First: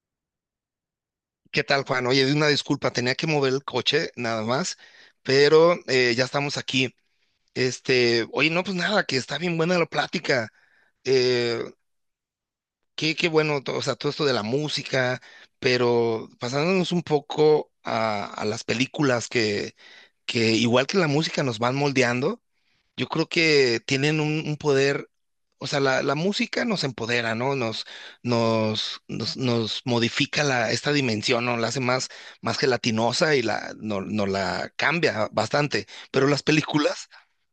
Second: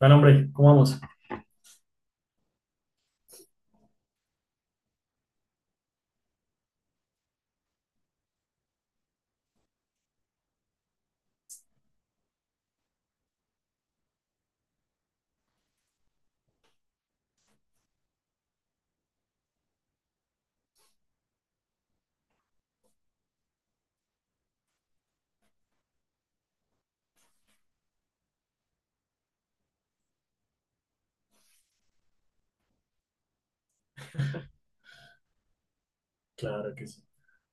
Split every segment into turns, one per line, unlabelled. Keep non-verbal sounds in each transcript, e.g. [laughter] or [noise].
Bueno, hombre, ¿cómo vamos?
¿Qué tal, Juan? Oye, una disculpa, tenía que mover el coche nada más, pero ya estamos aquí. Este, oye, no, pues nada, que está bien buena la plática. Eh, qué bueno, o sea, todo esto de la música, pero pasándonos un poco a las películas que igual que la música nos van moldeando. Yo creo que tienen un poder, o sea, la música nos empodera, ¿no? Nos modifica la, esta dimensión, ¿no? La hace más gelatinosa y la, no, nos la cambia bastante. Pero las
Claro que sí.
películas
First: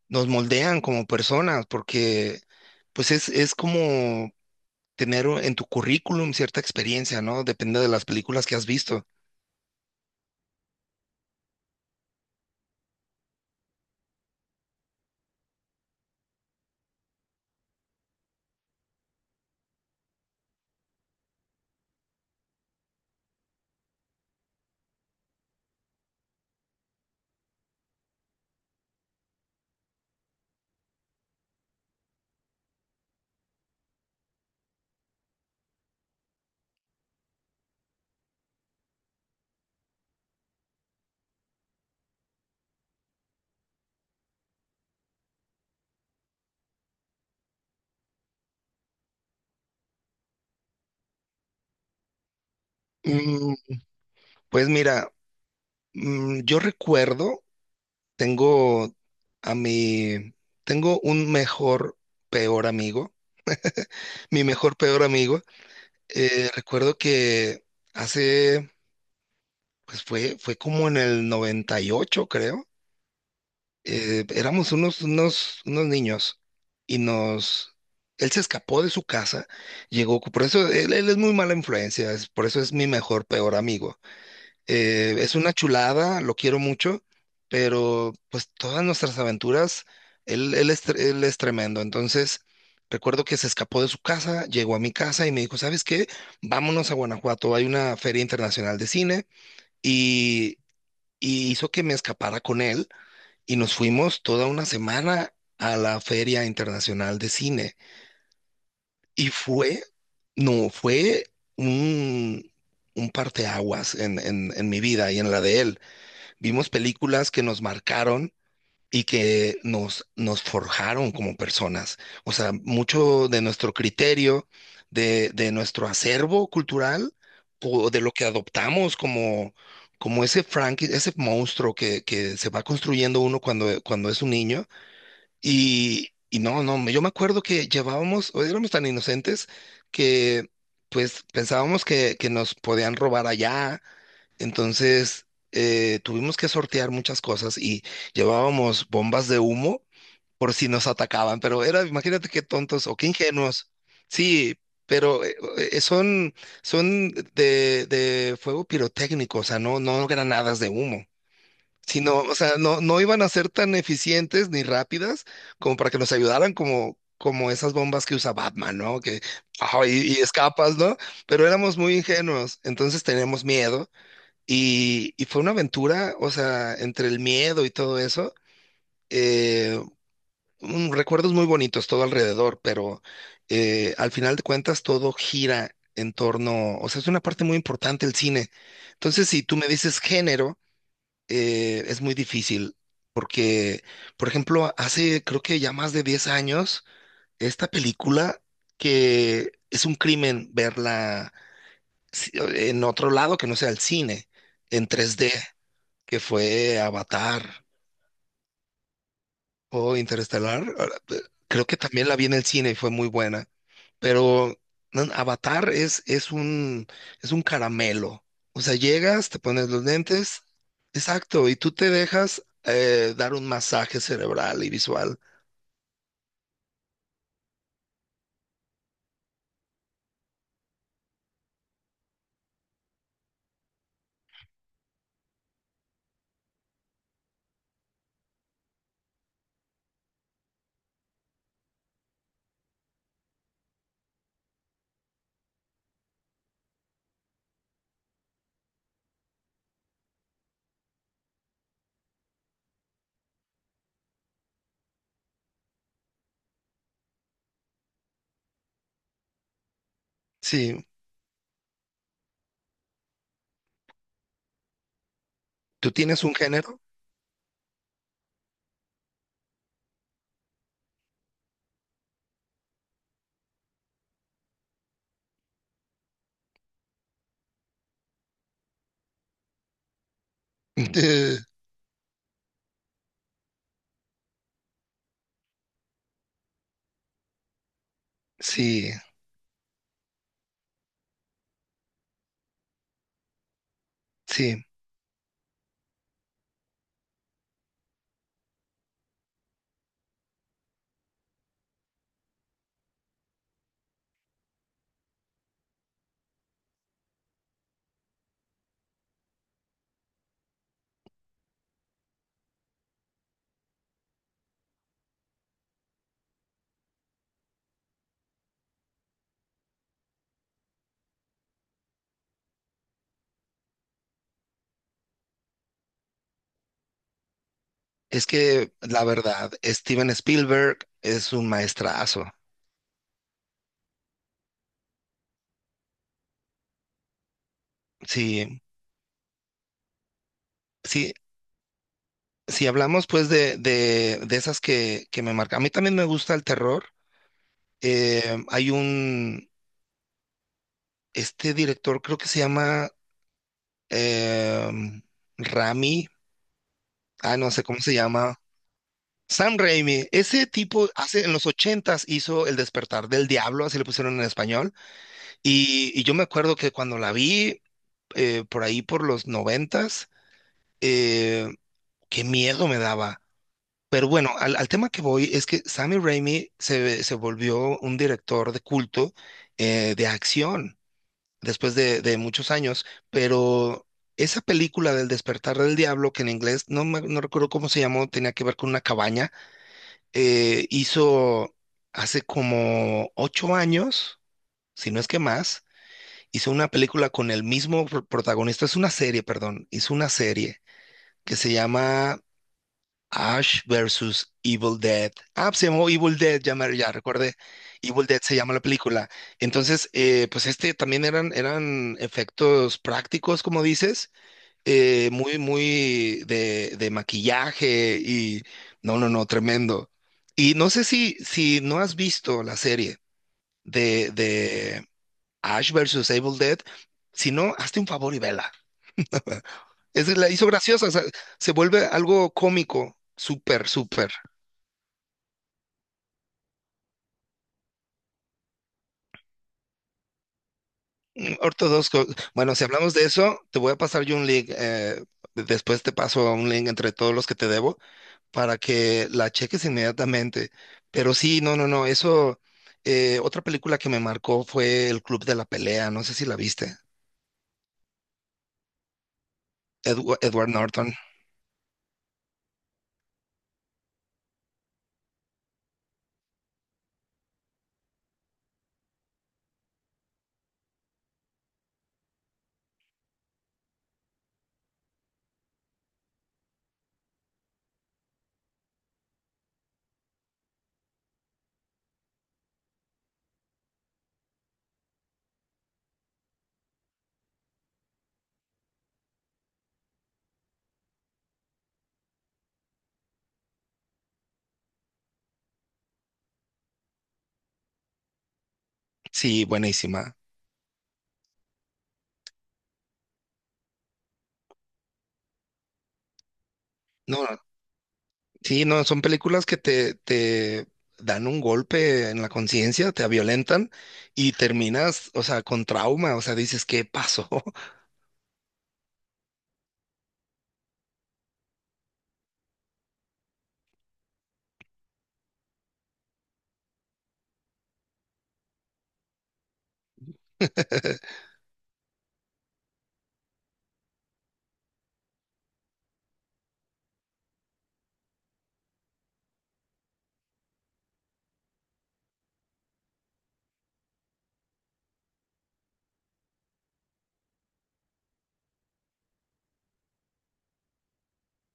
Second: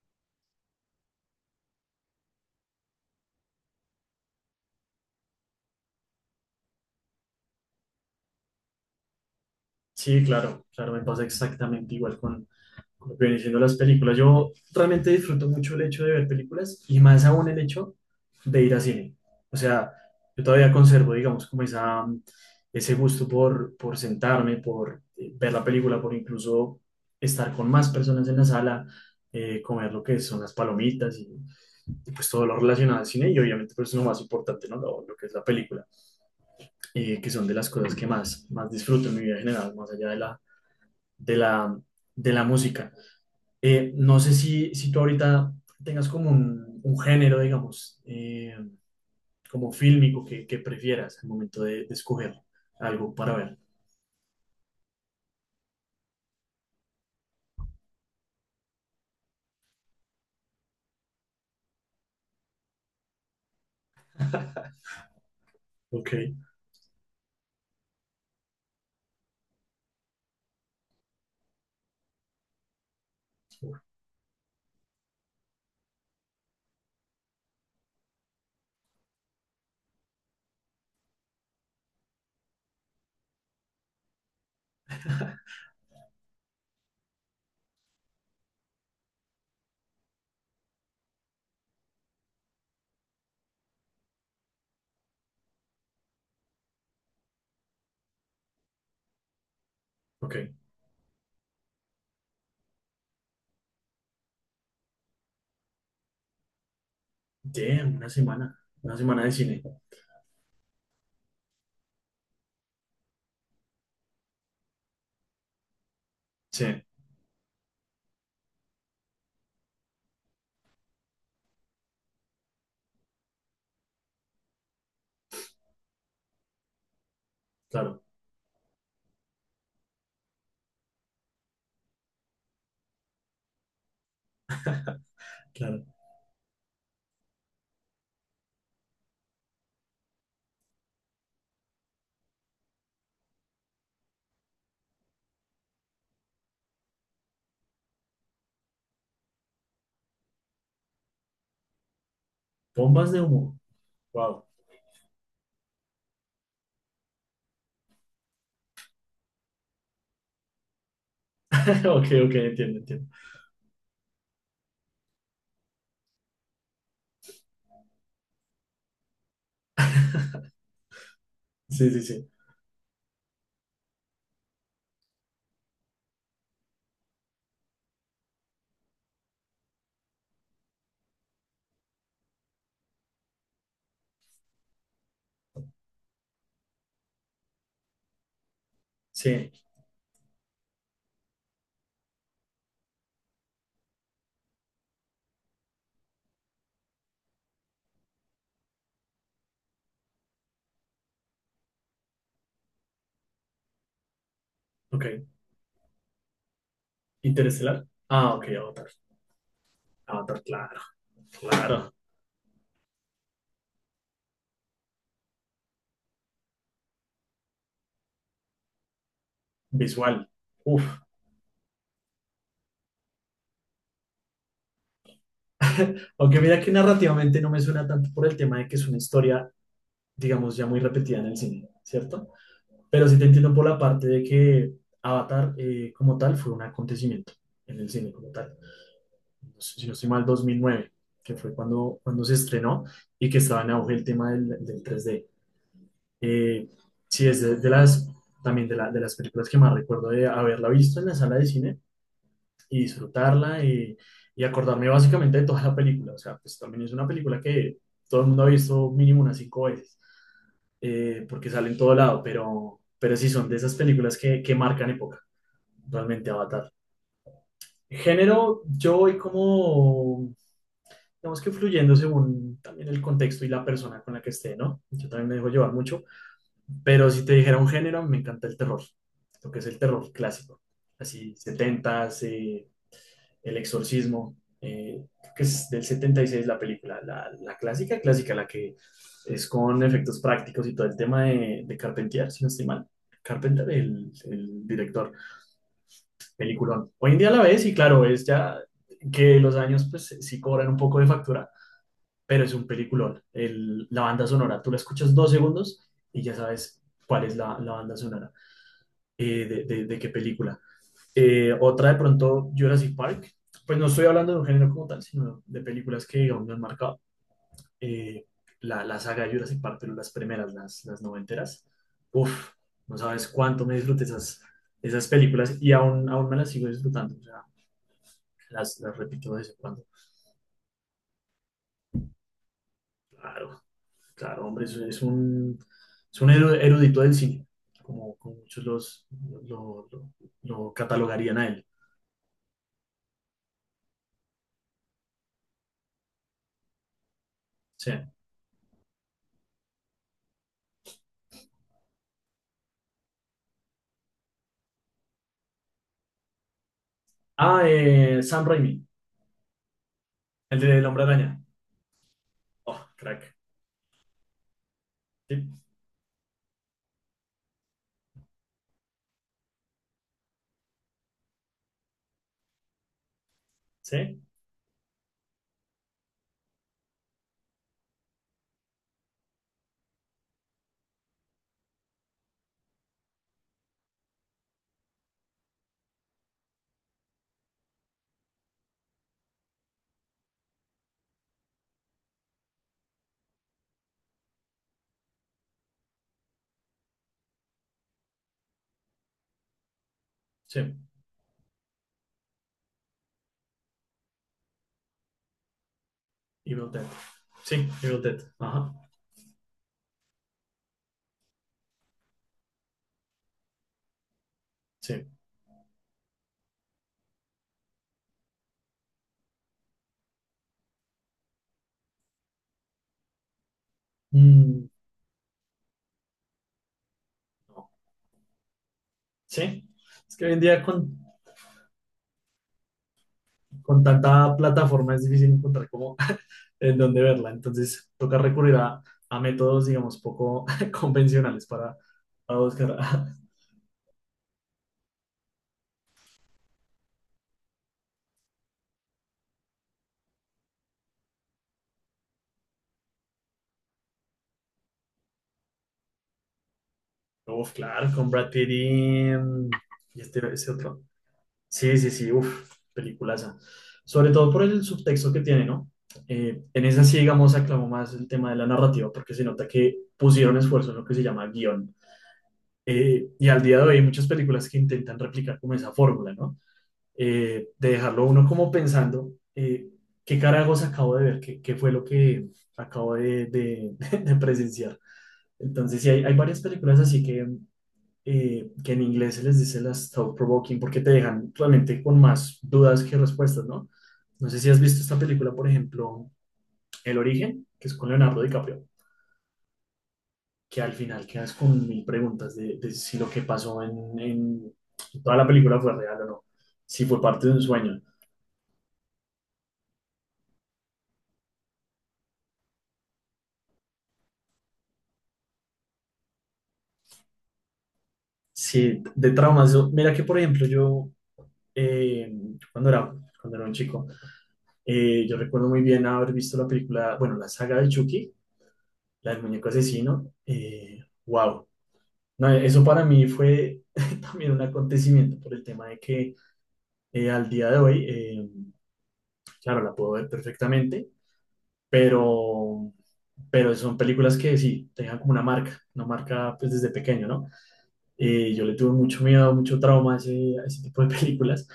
nos moldean como personas porque, pues, es como tener en tu currículum cierta experiencia, ¿no? Depende de las películas que has visto.
Sí, claro, claro, me pasa exactamente igual con lo que vienen siendo las películas. Yo realmente disfruto mucho el hecho de ver películas y más aún el hecho de ir a cine. O sea, yo todavía conservo, digamos, como esa, ese gusto por sentarme, por ver la película, por incluso estar con más personas en la sala, comer lo que son las palomitas y pues todo lo relacionado al cine y obviamente pues lo más importante, ¿no? Lo que es la película. Que son de las cosas que más, más disfruto en mi vida en general, más allá de la, de la, de la música. No sé si, si tú ahorita tengas como un género, digamos, como fílmico que prefieras al momento de escoger algo para
Mm,
ver.
pues mira, yo recuerdo. Tengo a mi, tengo un mejor, peor amigo. Mi mejor, peor amigo.
Ok,
Recuerdo que hace, pues fue como en el 98 creo. Éramos unos niños y él se escapó de su casa, llegó, por eso él es muy mala influencia, por eso es mi mejor, peor amigo. Es una chulada, lo quiero mucho, pero pues todas nuestras aventuras, él es tremendo. Entonces, recuerdo que se escapó de su casa, llegó a mi casa y me dijo, ¿sabes qué? Vámonos a Guanajuato, hay una feria internacional de cine
ok.
y, y hizo que me escapara con él y nos fuimos toda una semana a la feria internacional de cine
Damn, una semana
y
de cine.
fue, no, fue un, un parteaguas en mi vida y en la de él.
Sí,
Vimos películas que nos marcaron y que nos forjaron como personas. O sea, mucho de nuestro criterio, de nuestro acervo cultural, o de
claro,
lo que adoptamos como, como ese Frank, ese monstruo que se va construyendo uno cuando, cuando es un niño.
claro.
Y no, no, yo me acuerdo que llevábamos, o éramos tan inocentes que pues pensábamos que nos podían robar allá. Entonces, tuvimos que sortear muchas cosas y llevábamos bombas de humo por si nos atacaban, pero era, imagínate qué tontos o qué
Bombas de humo.
ingenuos.
Wow.
Sí, pero son de fuego pirotécnico, o sea, no, no granadas de humo.
[laughs] Ok,
Sino,
ok,
o sea,
entiendo,
no, no
entiendo.
iban a ser tan eficientes ni rápidas como para que nos ayudaran como, como esas bombas que usa Batman, ¿no? Que, ah, y escapas, ¿no? Pero éramos
Sí,
muy
sí, sí.
ingenuos, entonces teníamos miedo y fue una aventura, o sea, entre el miedo y todo eso, eh, recuerdos muy bonitos todo alrededor, pero al final de cuentas todo gira en torno, o sea, es una parte muy importante el cine. Entonces, si
Sí,
tú me dices género, es muy difícil, porque, por ejemplo, hace creo que ya más de 10 años, esta película que es un crimen verla en otro lado que no sea el cine, en
ok.
3D, que fue Avatar
Interestelar. Ah, ok, Avatar.
o
Avatar,
Interestelar.
claro,
Ahora, creo que
claro.
también la vi en el cine y fue muy buena, pero no, Avatar es un caramelo. O sea, llegas, te pones los
Visual.
lentes,
Uf.
exacto, y tú te dejas dar un masaje cerebral y visual.
Aunque mira que narrativamente no me suena tanto por el tema de que es una historia, digamos, ya muy repetida en el cine, ¿cierto? Pero sí te entiendo por la parte de que Avatar como tal fue un acontecimiento en el cine como tal. No sé, si no estoy mal, 2009, que fue cuando, cuando se estrenó y que estaba en auge el tema del, del tres d. Eh, sí, es de las, también de, de las películas que más recuerdo de haberla visto en la sala de cine y disfrutarla y acordarme básicamente de toda la película. O sea, pues también es una película que todo el mundo ha visto mínimo unas 5 veces,
Sí,
porque sale en todo lado, pero sí son de esas películas que marcan época,
¿tú tienes
realmente
un
Avatar.
género?
Género, yo voy como, digamos que fluyendo según también el contexto y la persona con la que esté, ¿no? Yo también me dejo llevar mucho, pero si te dijera un género, me encanta el terror, lo que es el terror clásico,
[laughs]
así
Eh,
70s, El Exorcismo, que es del 76 la película, la clásica, clásica, la que
sí,
es con efectos prácticos y todo el tema de Carpentier, si no estoy mal. Carpenter,
sí.
el director, peliculón. Hoy en día la ves y claro, es ya que los años pues sí cobran un poco de factura, pero es un peliculón. El- la banda sonora, tú la escuchas 2 segundos y ya sabes cuál es la, la banda sonora, de, de qué película. Otra de pronto Jurassic Park. Pues no estoy hablando de un género como tal, sino de películas que aún me han marcado. Eh, la, la saga de Jurassic Park, pero las primeras, las noventeras. Uf, no sabes cuánto me disfruté esas, esas películas y aún, aún me las sigo disfrutando. O sea,
Es que
las
la
repito de vez
verdad,
en cuando.
Steven Spielberg es un maestrazo.
Claro, claro, hombre, es un erudito del cine, como, como
Sí,
muchos los, lo, lo
sí,
catalogarían a él.
si hablamos pues de esas que me marcan, a mí también me gusta el terror.
Sí.
Eh, hay un, este director creo que se llama em, Rami, ah, no
Ah,
sé cómo se llama,
Sam Raimi,
Sam Raimi. Ese
el de El
tipo
Hombre
hace, en
Araña.
los ochentas hizo El
Oh,
despertar del
crack.
diablo, así le pusieron en español.
Sí,
Y yo me acuerdo que cuando la vi por ahí por los noventas, eh, qué miedo me daba. Pero
sí,
bueno, al, al tema que voy es que Sammy Raimi se, se volvió un director de culto, de acción, después de muchos años, pero esa película del despertar del diablo, que en inglés no, no recuerdo cómo se llamó, tenía que ver con una cabaña. Hizo hace como ocho años, si no es que más, hizo una película con el mismo protagonista. Es una serie, perdón, hizo una serie
sí.
que se llama Ash versus Evil Dead. Ah, pues se llamó Evil Dead, ya,
Evil Dead.
ya recordé.
Sí, Evil
Evil Dead
Dead.
se llama la
Ajá,
película. Entonces, pues este también eran efectos prácticos, como dices,
sí.
muy de maquillaje y no, no, no, tremendo. Y no sé si, si no has visto la serie
Mm,
de Ash versus Evil Dead, si no,
no.
hazte un favor y vela. [laughs]
Sí,
Es,
es que
la
hoy en
hizo
día
graciosa, o sea, se vuelve algo cómico, súper,
con
súper.
tanta plataforma es difícil encontrar cómo [laughs] en dónde verla. Entonces, toca recurrir a métodos, digamos, poco [laughs] convencionales
Ortodoxo.
para
Bueno, si
buscar.
hablamos de
[laughs]
eso, te voy a pasar yo un link. Después te paso un link entre todos los que te debo para que la cheques inmediatamente. Pero sí, no, no, no. Eso, otra película que me marcó fue El Club de la Pelea. No sé si la viste.
Uf, claro, con Brad Pitt y, mm, y este,
Edward
ese otro.
Norton.
Sí, sí, sí, uff, peliculaza. Sobre todo por el subtexto que tiene, ¿no? En esa sí, digamos, aclamó más el tema de la narrativa porque se nota que pusieron esfuerzo en lo que se llama guión. Y al día de hoy hay muchas películas que intentan replicar como esa fórmula, ¿no? De dejarlo uno como pensando, ¿qué carajos acabo de ver? ¿Qué, qué fue lo que acabo de, [laughs] de presenciar? Entonces, sí, hay varias películas así que en inglés se les dice las thought-provoking porque te dejan realmente con más dudas que respuestas, ¿no? No sé si has visto esta película, por ejemplo, El Origen, que es con Leonardo DiCaprio,
Sí, buenísima.
que al final quedas con mil preguntas de si lo que pasó en toda la película fue real o no, si fue
No,
parte de
no,
un sueño,
sí, no, son películas que te dan un golpe en la conciencia, te violentan y terminas, o sea, con trauma. O sea, dices, ¿qué pasó?
si de traumas. Yo- mira que, por ejemplo, yo eh, cuando era, cuando era un chico, yo recuerdo muy bien haber visto la película, bueno, la saga de Chucky, la del muñeco asesino.
[laughs]
Wow, no, eso para mí fue [laughs] también un acontecimiento por el tema de que al día de hoy, claro, la puedo ver perfectamente, pero, pero son películas que sí, te dejan como una marca pues desde pequeño, ¿no? Yo le tuve mucho miedo, mucho trauma a ese tipo de [laughs] películas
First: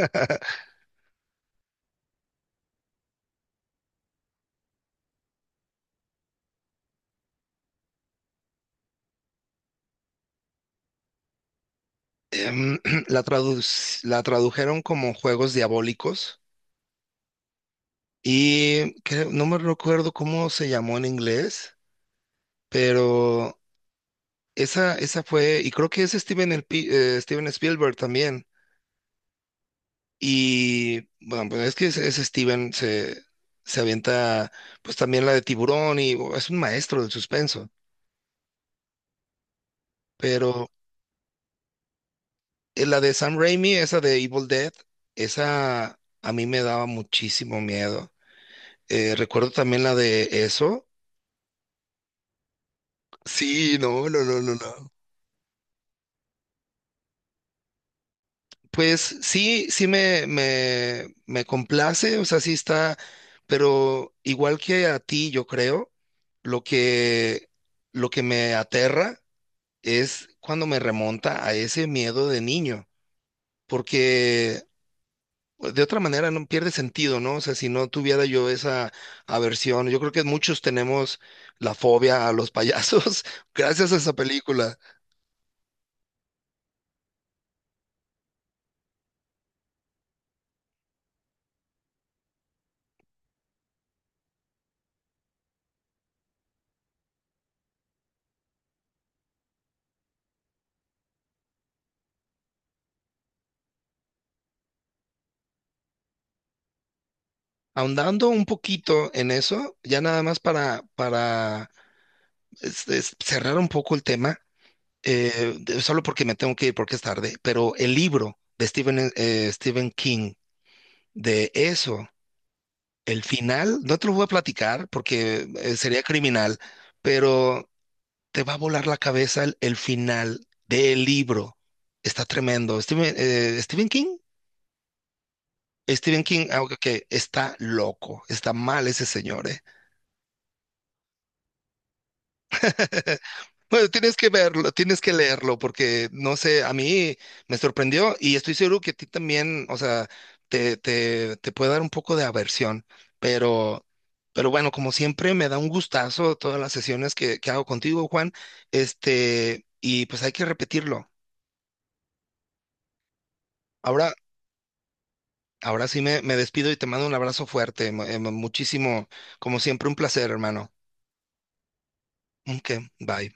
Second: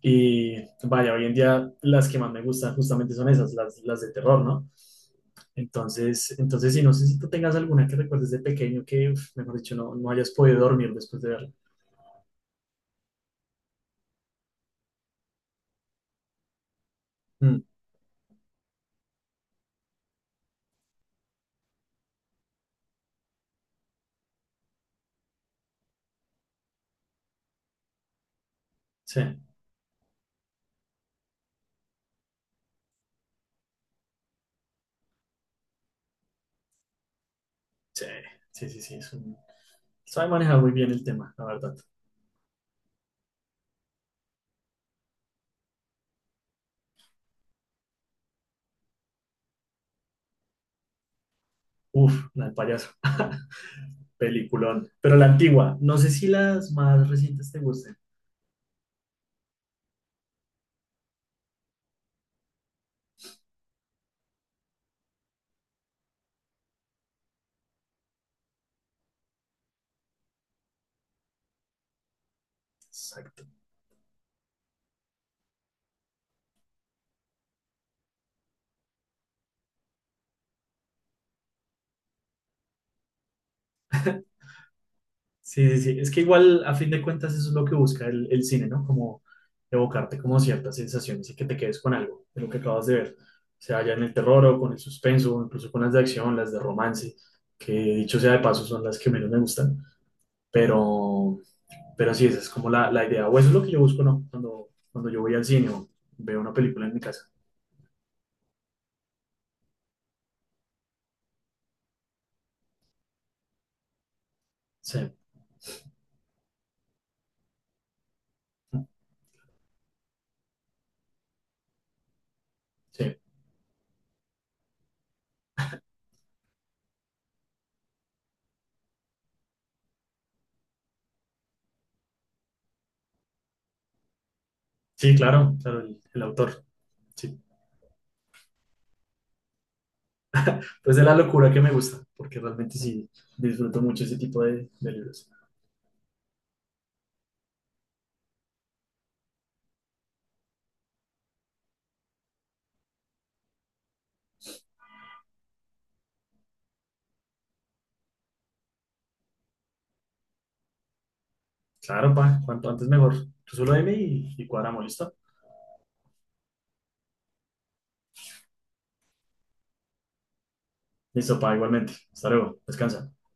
y vaya, hoy en día las que más me gustan justamente son esas, las de terror, ¿no? Entonces, entonces sí, no sé si tú tengas alguna que recuerdes de pequeño que, uf, mejor dicho, no, no hayas podido dormir después de verla.
em, [clears throat] la tradu la tradujeron como Juegos Diabólicos y no me recuerdo cómo se llamó en inglés, pero esa fue, y creo que es Steven, el Steven Spielberg también.
Sí,
Y bueno, pues es que ese Steven se avienta pues también la de Tiburón y oh, es un maestro del suspenso,
sí, sí, sí, sí. Es un- sabe manejar
pero
muy bien el tema, la verdad.
la de Sam Raimi, esa de Evil Dead, esa a mí me daba muchísimo miedo. Recuerdo también la de eso.
Uf, la del payaso. [laughs]
Sí, no, no, no, no,
Peliculón.
no.
Pero la antigua, no sé si las más recientes te gusten.
Pues sí, me complace, o sea, sí está, pero igual que a ti, yo creo, lo que, lo que me aterra es cuando me remonta a ese miedo de niño,
Exacto.
porque pues, de otra manera no pierde sentido, ¿no? O sea, si no tuviera yo esa aversión, yo creo que muchos tenemos la fobia a los payasos [laughs] gracias a esa película.
Sí, sí, sí. Es que igual, a fin de cuentas, eso es lo que busca el cine, ¿no? Como evocarte como ciertas sensaciones y que te quedes con algo de lo que acabas de ver. O sea ya en el terror o con el suspenso, o incluso con las de acción, las de romance, que dicho sea de paso son las que menos me gustan. Pero, pero sí, esa es como la idea. O eso es lo que yo busco, ¿no? Cuando, cuando yo voy al cine o veo una película en mi casa.
Ahondando un poquito en eso, ya nada más para cerrar un poco el tema,
Sí,
solo porque me tengo que ir porque es tarde, pero el libro de Stephen King, de eso,
sí.
el final, no te lo voy a platicar porque
[laughs]
sería criminal, pero te va a volar la cabeza el final del libro. Está tremendo. Stephen King,
Sí, claro, claro, el
Stephen King, ah,
autor.
ok, ok,
Sí.
está loco, está mal ese señor, ¿eh?
Pues de la locura que me gusta, porque realmente sí
[laughs]
disfruto
Bueno,
mucho
tienes
ese
que
tipo
verlo,
de
tienes que
libros.
leerlo, porque no sé, a mí me sorprendió y estoy seguro que a ti también, o sea, te puede dar un poco de aversión, pero, pero bueno, como siempre, me da un gustazo todas las sesiones que hago contigo, Juan, este, y pues hay que repetirlo.
Claro, pa, cuanto antes mejor. Tú solo dime
Ahora,
y cuadramos, ¿listo?
ahora sí me despido y te mando un abrazo fuerte, muchísimo, como siempre, un placer, hermano.
Listo, pa, igualmente. Hasta luego,
Ok,
descansa.
bye.